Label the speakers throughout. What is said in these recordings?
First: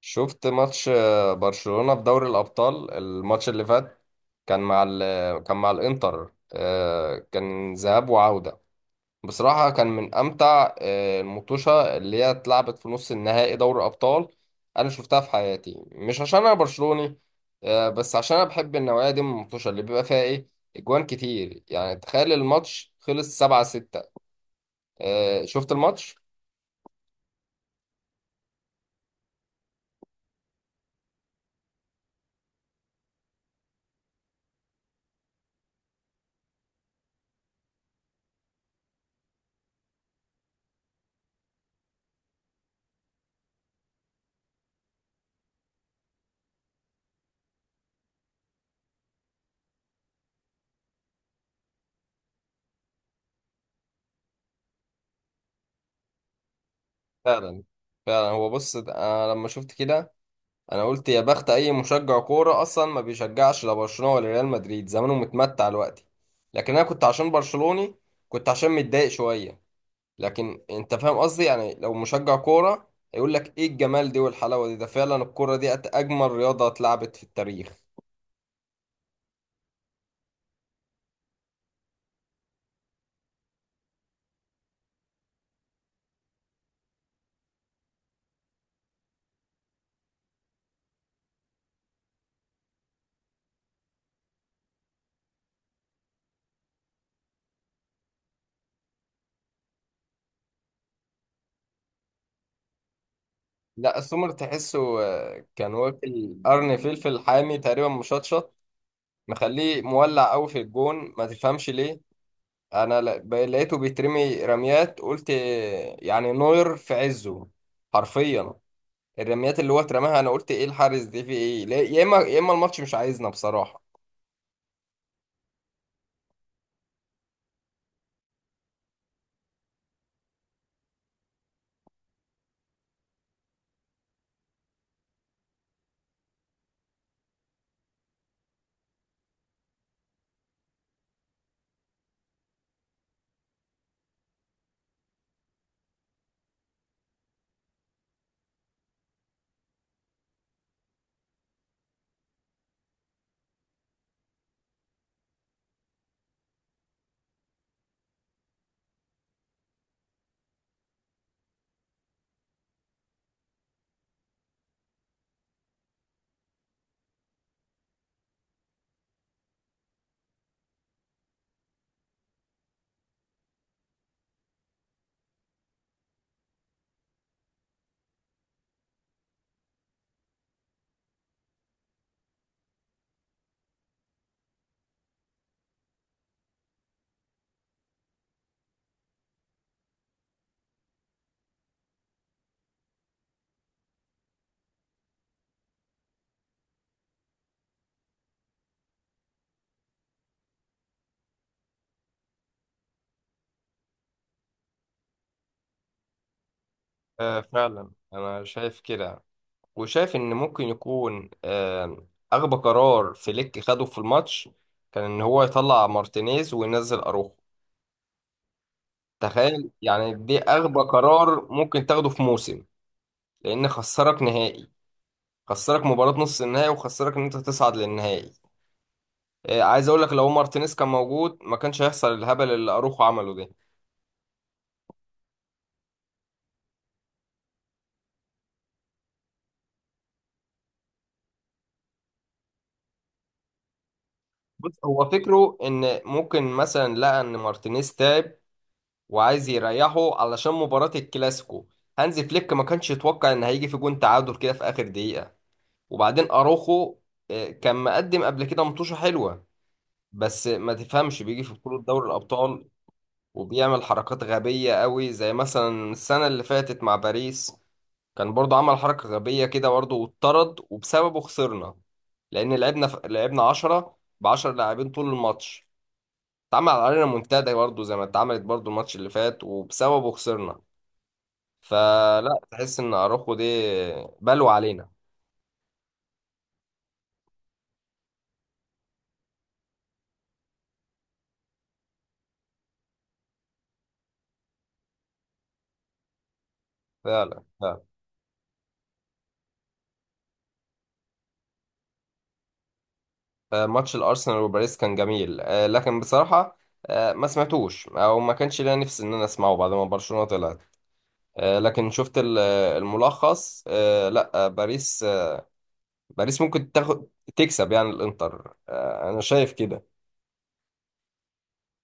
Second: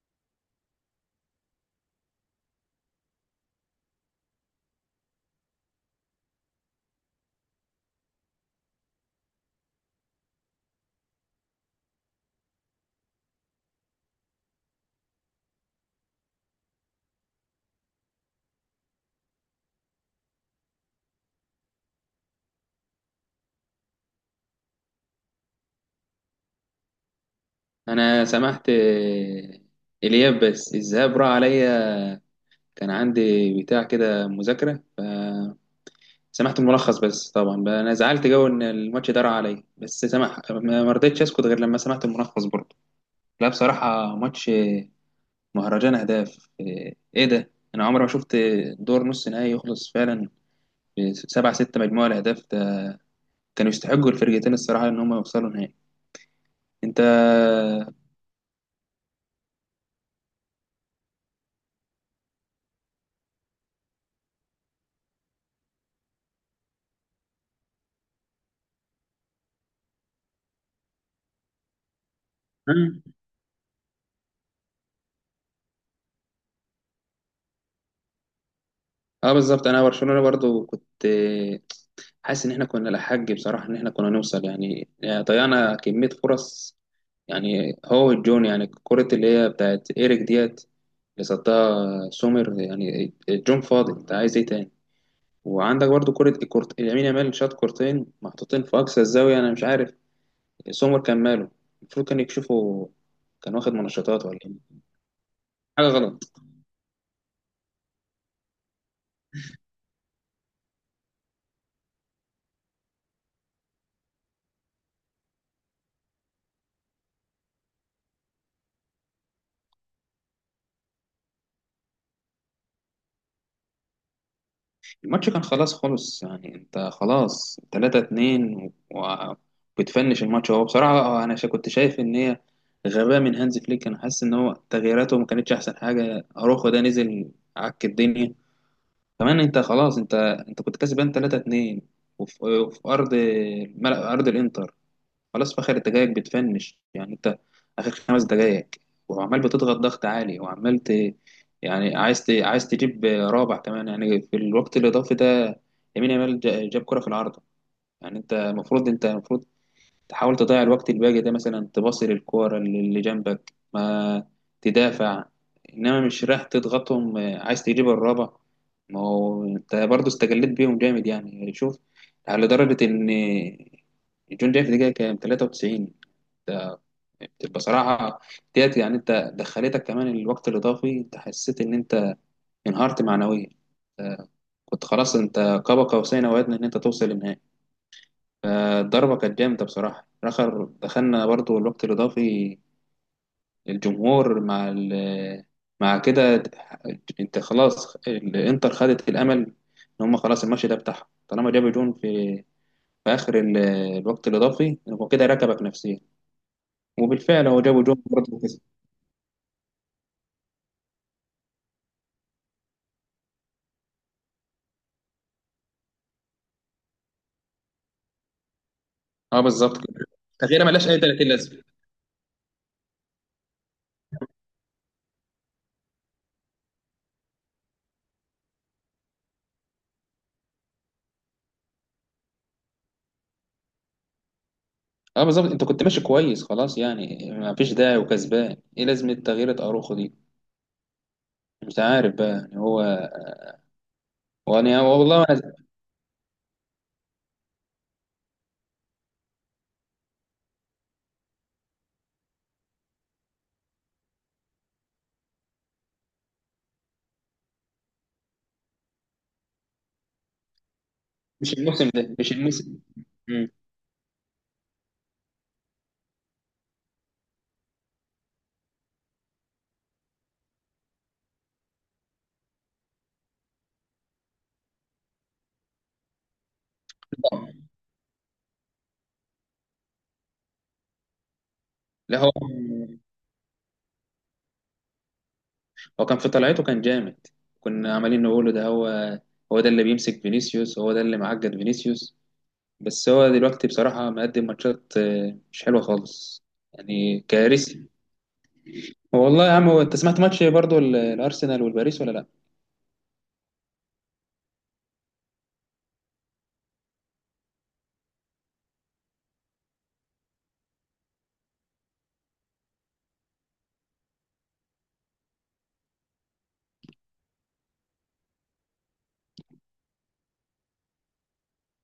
Speaker 1: شفت ماتش برشلونة في دوري الأبطال. الماتش اللي فات كان مع ال كان مع الإنتر، كان ذهاب وعودة. بصراحة كان من أمتع المطوشة اللي هي اتلعبت في نص النهائي دوري أبطال أنا شفتها في حياتي، مش عشان أنا برشلوني، بس عشان أنا بحب النوعية دي من المطوشة اللي بيبقى فيها إيه أجوان كتير. يعني تخيل الماتش خلص 7-6. شفت الماتش؟
Speaker 2: انا سمحت، آه. الياب، بس الذهاب راح عليا. كان عندي بتاع كده مذاكره فسمحت الملخص بس. طبعا بقى انا زعلت جو ان الماتش ده راح عليا، بس سمح. ما رضيتش اسكت غير لما سمعت الملخص برضه. لا بصراحه ماتش مهرجان اهداف، ايه ده! انا عمري ما شفت دور نص نهائي يخلص فعلا 7-6. مجموعة الأهداف ده، كانوا يستحقوا الفرقتين الصراحة إن هم يوصلوا نهائي. أنت...
Speaker 1: فعلا. فعلا هو، بص، أنا لما شفت كده انا قلت يا بخت اي مشجع كوره اصلا ما بيشجعش لا برشلونه ولا ريال مدريد، زمانه متمتع دلوقتي. لكن انا كنت عشان برشلوني، كنت عشان متضايق شويه. لكن انت فاهم قصدي يعني لو مشجع كوره
Speaker 2: مم.
Speaker 1: يقول لك ايه الجمال دي والحلاوه دي، ده فعلا الكوره دي اجمل رياضه اتلعبت في التاريخ.
Speaker 2: اه بالظبط. انا برشلونه برضو كنت حاسس ان احنا كنا لحق بصراحه، ان احنا كنا نوصل يعني ضيعنا كميه فرص. يعني هو الجون، يعني كرة اللي هي بتاعت ايريك ديت اللي صدها سومر. يعني الجون فاضي، انت عايز ايه تاني؟ وعندك برضو كرة يمين يامال شاط كورتين محطوطين في اقصى الزاويه، انا مش عارف سومر كان ماله. المفروض كان يكشفه. كان واخد
Speaker 1: لا،
Speaker 2: منشطات
Speaker 1: السمر
Speaker 2: ولا إيه؟
Speaker 1: تحسه، كان
Speaker 2: حاجه غلط.
Speaker 1: واكل قرن فلفل حامي تقريبا مشطشط، مخليه مولع قوي في الجون ما تفهمش ليه. انا لقيته بيترمي رميات، قلت يعني نوير في عزه حرفيا. الرميات اللي هو اترماها انا قلت ايه الحارس دي في ايه؟ يا اما يا اما الماتش مش عايزنا بصراحة.
Speaker 2: الماتش كان خلاص خلص، يعني انت خلاص 3-2 وبتفنش الماتش. هو بصراحة انا كنت شايف ان هي غباء من هانز فليك. انا حاسس ان هو تغييراته ما كانتش احسن حاجة. اروخو ده نزل عك الدنيا كمان. انت خلاص، انت كنت كسبان 3-2 وفي ارض ملعب ارض الانتر. خلاص في آخر الدقايق بتفنش، يعني أنت آخر 5 دقايق وعمال بتضغط ضغط عالي، يعني عايز تجيب رابع كمان يعني في الوقت الإضافي ده. يمين يامال جاب كرة في العارضة. يعني أنت المفروض تحاول تضيع الوقت الباقي ده، مثلا تباصي للكورة اللي جنبك، ما تدافع. إنما مش رايح تضغطهم، عايز تجيب الرابع. ما هو أنت برضه استجليت بيهم جامد يعني شوف، على درجة إن جون جاي في دقيقة كام؟ 93! بتبقى صراحة ديت. يعني انت دخلتك كمان الوقت الاضافي، انت حسيت ان انت انهارت معنويا. آه، كنت خلاص انت قاب قوسين او ادنى ان انت توصل للنهائي. فالضربة كانت جامدة بصراحة. اخر دخلنا برضو الوقت الاضافي، الجمهور مع مع كده. انت خلاص الانتر خدت الامل ان هم خلاص الماتش ده بتاعهم طالما جابوا جون في اخر الوقت الاضافي. هو كده ركبك نفسيا.
Speaker 1: آه
Speaker 2: وبالفعل هو جابوا
Speaker 1: فعلا،
Speaker 2: جون برضه
Speaker 1: انا
Speaker 2: وكسب.
Speaker 1: شايف كده. وشايف ان ممكن يكون اغبى قرار فليك خده في الماتش كان ان هو يطلع مارتينيز وينزل اروخو.
Speaker 2: اه
Speaker 1: تخيل
Speaker 2: بالظبط كده،
Speaker 1: يعني دي
Speaker 2: تغييره
Speaker 1: اغبى
Speaker 2: ملهاش اي 30
Speaker 1: قرار
Speaker 2: لازمه.
Speaker 1: ممكن تاخده في موسم. لان خسرك نهائي، خسرك مباراة نص النهائي وخسرك ان انت تصعد للنهائي. عايز اقول لك لو مارتينيز كان موجود ما كانش هيحصل الهبل اللي اروخو عمله ده.
Speaker 2: اه بالظبط، انت كنت ماشي كويس خلاص يعني. ما فيش داعي، وكسبان ايه لازمه تغيير اروخو دي؟ مش عارف بقى يعني هو.
Speaker 1: بص،
Speaker 2: وانا
Speaker 1: هو
Speaker 2: والله أنا...
Speaker 1: فكره ان ممكن مثلا لقى ان مارتينيز تعب وعايز يريحه علشان مباراة الكلاسيكو. هانزي فليك ما كانش يتوقع ان هيجي في جون تعادل كده في اخر دقيقة. وبعدين اروخو، كان مقدم قبل كده مطوشة حلوة، بس ما تفهمش بيجي في
Speaker 2: مش
Speaker 1: بطولة
Speaker 2: الموسم
Speaker 1: دوري
Speaker 2: ده، مش
Speaker 1: الابطال
Speaker 2: الموسم. مم.
Speaker 1: وبيعمل حركات غبية قوي، زي مثلا السنة اللي فاتت مع باريس كان برضو عمل حركة غبية كده برضو واتطرد وبسببه خسرنا. لأن لعبنا لعبنا 10 ب 10 لاعبين طول الماتش، اتعمل علينا منتدى برضو زي ما اتعملت برضو الماتش اللي فات وبسببه خسرنا.
Speaker 2: لا هو
Speaker 1: فلا تحس إن أروخو دي بلوى علينا.
Speaker 2: هو كان في طلعته كان جامد. كنا عمالين نقوله ده هو، هو ده اللي بيمسك فينيسيوس، هو ده اللي معقد فينيسيوس. بس هو دلوقتي بصراحة مقدم ماتشات مش حلوة خالص، يعني
Speaker 1: فعلا. فعلا.
Speaker 2: كارثي. والله يا عم، هو انت سمعت ماتش برضو الأرسنال والباريس ولا لا؟
Speaker 1: ماتش الأرسنال وباريس كان جميل، لكن بصراحة، ما سمعتوش أو ما كانش ليا نفس إن أنا أسمعه بعد ما برشلونة طلعت. لكن شفت الملخص. لا، باريس، باريس ممكن تاخد تكسب يعني الانتر. انا شايف كده.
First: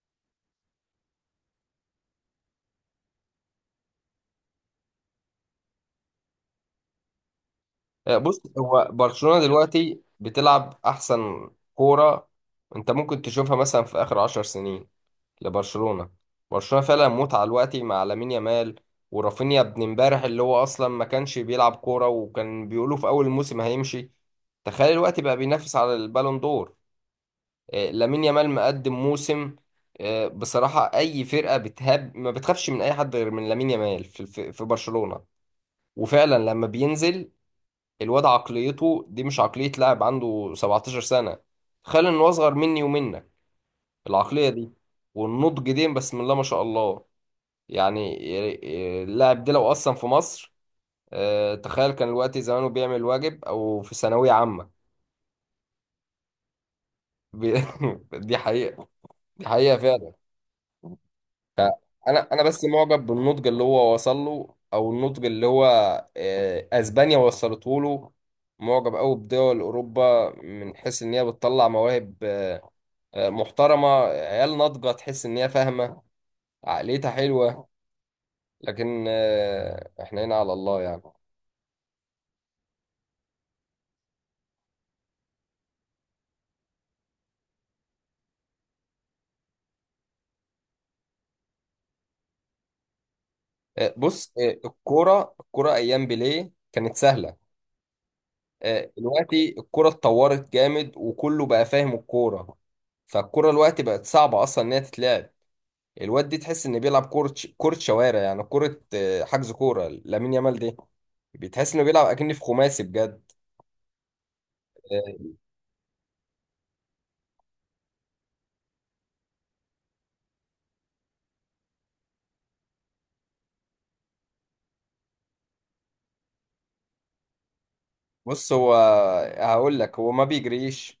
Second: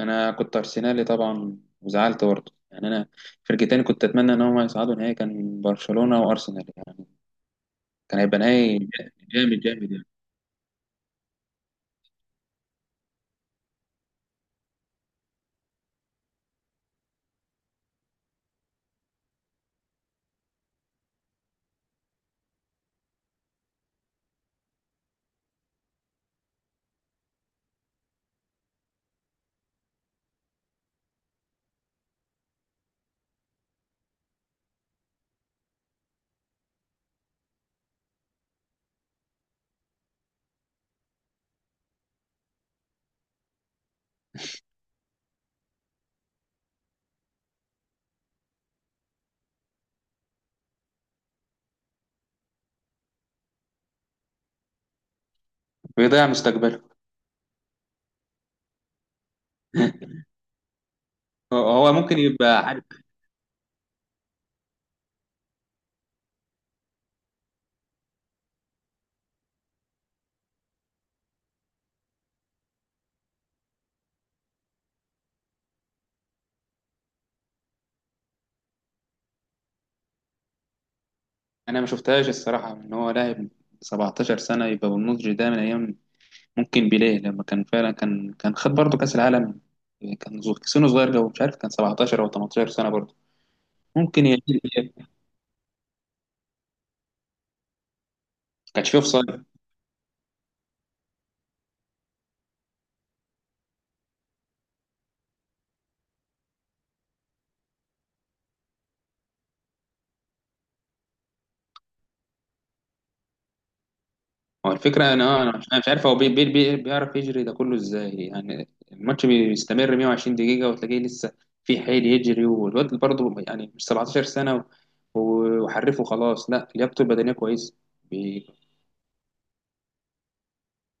Speaker 2: انا كنت ارسنالي طبعا، وزعلت برضه يعني انا. فرقتين كنت اتمنى ان هم يصعدوا نهائي، كان برشلونه وارسنال يعني، كان هيبقى
Speaker 1: بص، هو
Speaker 2: نهائي
Speaker 1: برشلونة
Speaker 2: جامد
Speaker 1: دلوقتي
Speaker 2: يعني.
Speaker 1: بتلعب احسن كورة انت ممكن تشوفها مثلا في اخر 10 سنين لبرشلونة. برشلونة فعلا متعة دلوقتي مع لامين يامال ورافينيا، ابن امبارح اللي هو اصلا ما كانش بيلعب كورة وكان بيقولوا في اول الموسم هيمشي، تخيل الوقت بقى بينافس على البالون دور. لامين يامال مقدم موسم. بصراحة أي فرقة بتهاب ما بتخافش من أي حد غير من لامين يامال في برشلونة. وفعلا لما بينزل الواد، عقليته دي مش عقلية لاعب عنده 17 سنة. تخيل إن هو أصغر مني ومنك. العقلية دي والنضج دي بسم الله ما شاء الله، يعني. اللاعب ده لو أصلا في مصر، تخيل كان الوقت زمانه بيعمل واجب أو في ثانوية عامة.
Speaker 2: بيضيع مستقبله.
Speaker 1: بي- دي حقيقة. دي حقيقة فعلا.
Speaker 2: هو ممكن
Speaker 1: انا
Speaker 2: يبقى
Speaker 1: بس
Speaker 2: عارف.
Speaker 1: معجب بالنضج اللي هو وصل له، او النضج اللي هو، اسبانيا وصلته له. معجب قوي بدول اوروبا من حيث ان هي بتطلع مواهب، محترمه، عيال ناضجه تحس ان هي فاهمه. عقليتها حلوه. لكن، احنا هنا على الله يعني.
Speaker 2: انا ما شفتهاش الصراحه، ان هو لاعب 17 سنه يبقى بالنضج ده من ايام ممكن بيليه، لما كان فعلا كان خد برضه كاس العالم. كان سنه صغير قوي، مش عارف كان 17 او 18 سنه برضه. ممكن
Speaker 1: بص، الكوره ايام بيليه كانت سهله.
Speaker 2: كانش فيه اوفسايد.
Speaker 1: دلوقتي الكوره اتطورت جامد، وكله بقى فاهم الكوره، فالكوره دلوقتي بقت صعبه اصلا ان هي تتلعب. الواد دي تحس انه بيلعب كورة كورة شوارع، يعني كورة، حجز، كورة لامين يامال دي بتحس انه بيلعب اكني في خماسي بجد.
Speaker 2: هو الفكرة،
Speaker 1: آه،
Speaker 2: أنا مش عارف هو بي بي بي بيعرف يجري ده كله إزاي. يعني الماتش بيستمر 120 دقيقة وتلاقيه لسه في حيل يجري. والواد برضه يعني مش 17 سنة، وحرفه خلاص. لا، لياقته البدنية كويسة. بي-
Speaker 1: بص، هو هقول لك هو ما بيجريش.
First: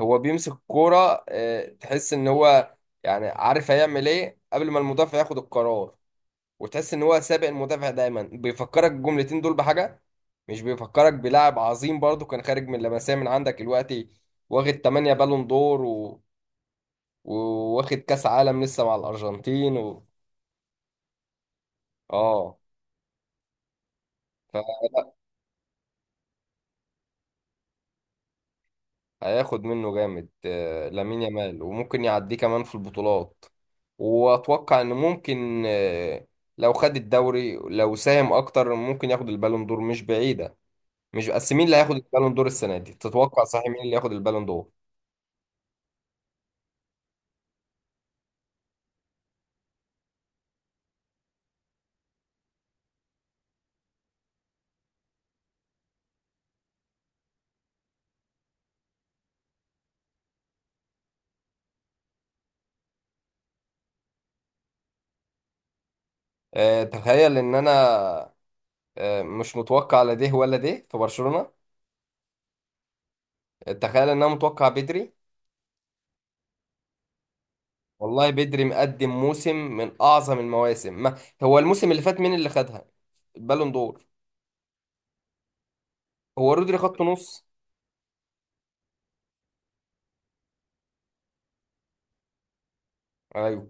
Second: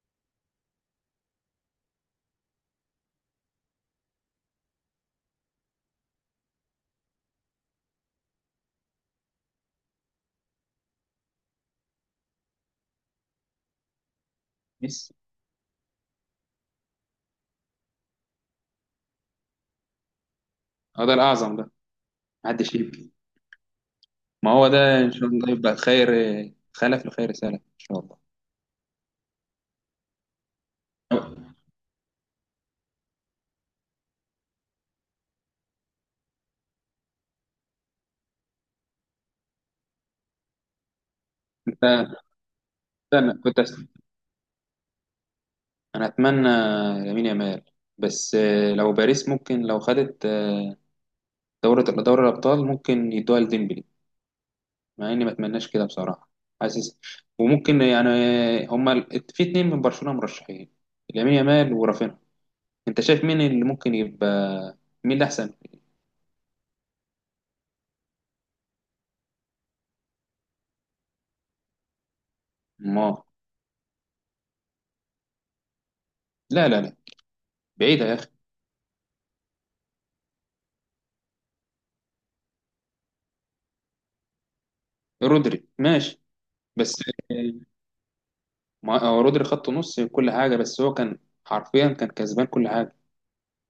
Speaker 1: هو بيمسك الكورة، تحس ان هو يعني عارف هيعمل ايه قبل ما المدافع ياخد القرار، وتحس ان هو سابق المدافع دايما. بيفكرك الجملتين دول بحاجة، مش بيفكرك بلاعب عظيم برضو كان خارج من لمسية من عندك دلوقتي، واخد 8
Speaker 2: ميسي
Speaker 1: بالون دور وواخد كاس عالم لسه مع الارجنتين.
Speaker 2: هو ده الأعظم ده.
Speaker 1: اه.
Speaker 2: محدش يبكي، ما هو ده
Speaker 1: فلا،
Speaker 2: إن شاء الله يبقى خير. خلف لخير سلف إن شاء الله.
Speaker 1: هياخد منه جامد. لامين يامال، وممكن يعديه كمان في البطولات. واتوقع ان ممكن، لو خد الدوري، لو ساهم اكتر، ممكن ياخد البالون دور، مش بعيدة. مش بس، مين اللي هياخد
Speaker 2: أنت
Speaker 1: البالون دور السنة دي؟
Speaker 2: استنى
Speaker 1: تتوقع
Speaker 2: كنت
Speaker 1: صحيح
Speaker 2: أست...
Speaker 1: مين اللي ياخد البالون دور؟
Speaker 2: أنا أتمنى يمين يامال، بس لو باريس ممكن لو خدت دورة دوري الأبطال، ممكن يدوها لديمبلي، مع اني ما اتمناش كده بصراحه. حاسس. وممكن يعني هما في اتنين من برشلونه مرشحين: لامين يامال ورافينها. انت شايف مين اللي ممكن يبقى مين اللي احسن؟
Speaker 1: تخيل ان انا، مش متوقع لا ده ولا ده في برشلونة.
Speaker 2: ما...
Speaker 1: تخيل ان انا متوقع بدري.
Speaker 2: لا لا لا، بعيده يا اخي.
Speaker 1: والله بدري مقدم موسم من اعظم المواسم. ما هو الموسم اللي فات مين اللي خدها البالون دور؟
Speaker 2: رودري ماشي،
Speaker 1: هو رودري،
Speaker 2: بس
Speaker 1: خط نص.
Speaker 2: ما هو رودري خط نص كل حاجه، بس هو كان حرفيا كان كسبان كل حاجه.
Speaker 1: ايوه.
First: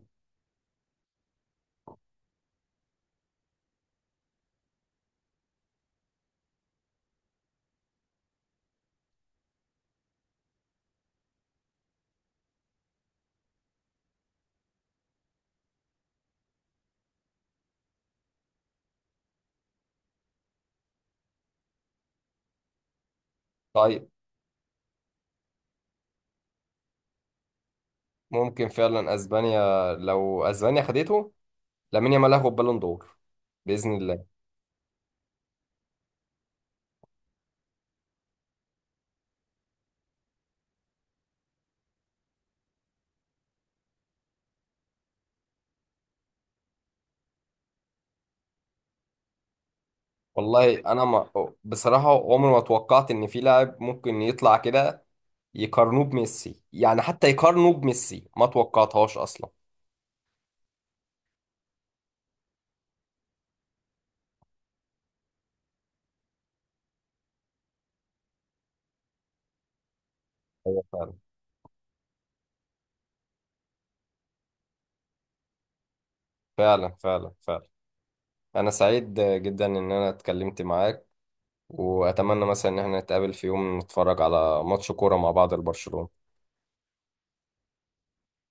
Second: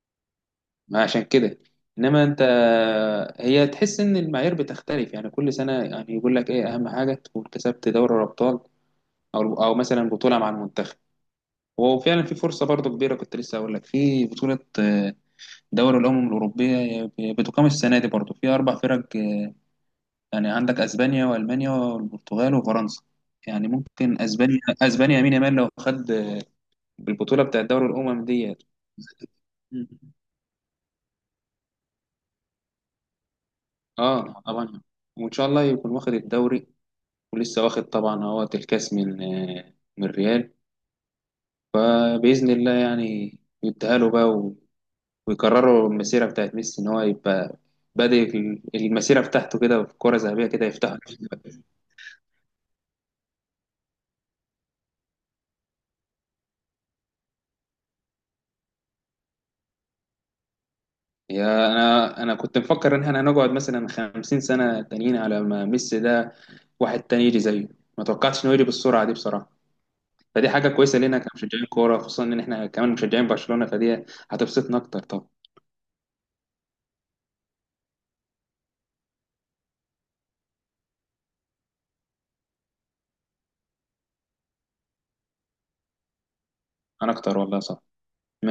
Speaker 2: ما عشان كده، انما انت هي تحس ان المعايير بتختلف يعني كل سنه. يعني يقول لك ايه اهم حاجه تكون كسبت دوري الابطال او مثلا بطوله مع المنتخب. وفعلا في فرصة برضو كبيرة. كنت لسه هقول لك، في بطولة دوري الأمم الأوروبية بتقام السنة دي برضو في أربع فرق. يعني عندك أسبانيا وألمانيا والبرتغال وفرنسا. يعني
Speaker 1: طيب،
Speaker 2: ممكن أسبانيا، يمين يامال لو خد البطولة بتاعت دوري الأمم ديت،
Speaker 1: ممكن فعلا اسبانيا. لو اسبانيا خدته، لامين يامال هياخد بالون دور باذن الله.
Speaker 2: اه طبعا. وان شاء الله يكون واخد الدوري، ولسه واخد طبعا هو الكاس من من ريال. باذن الله يعني يديها له بقى. ويكرروا المسيرة بتاعت ميسي إن هو يبقى بادئ المسيرة بتاعته كده في كرة ذهبية كده
Speaker 1: والله
Speaker 2: يفتحها.
Speaker 1: انا ما... بصراحه عمري ما توقعت ان في لاعب ممكن يطلع كده يقارنوه بميسي، يعني حتى يقارنوه بميسي ما توقعتهاش اصلا.
Speaker 2: يا أنا كنت مفكر إن إحنا هنقعد مثلا 50 سنة تانيين على ما ميسي ده واحد تاني يجي زيه. ما توقعتش إنه يجي بالسرعة دي بصراحة. فدي حاجة
Speaker 1: ايوه
Speaker 2: كويسة
Speaker 1: فعلا.
Speaker 2: لينا كمشجعين كورة، خصوصا إن إحنا كمان مشجعين برشلونة فدي هتبسطنا أكتر طبعا.
Speaker 1: فعلا فعلا فعلا انا سعيد جدا ان انا اتكلمت معاك، واتمنى مثلا ان احنا نتقابل في يوم نتفرج على ماتش كوره مع بعض لبرشلونه.
Speaker 2: أنا أكتر والله صح.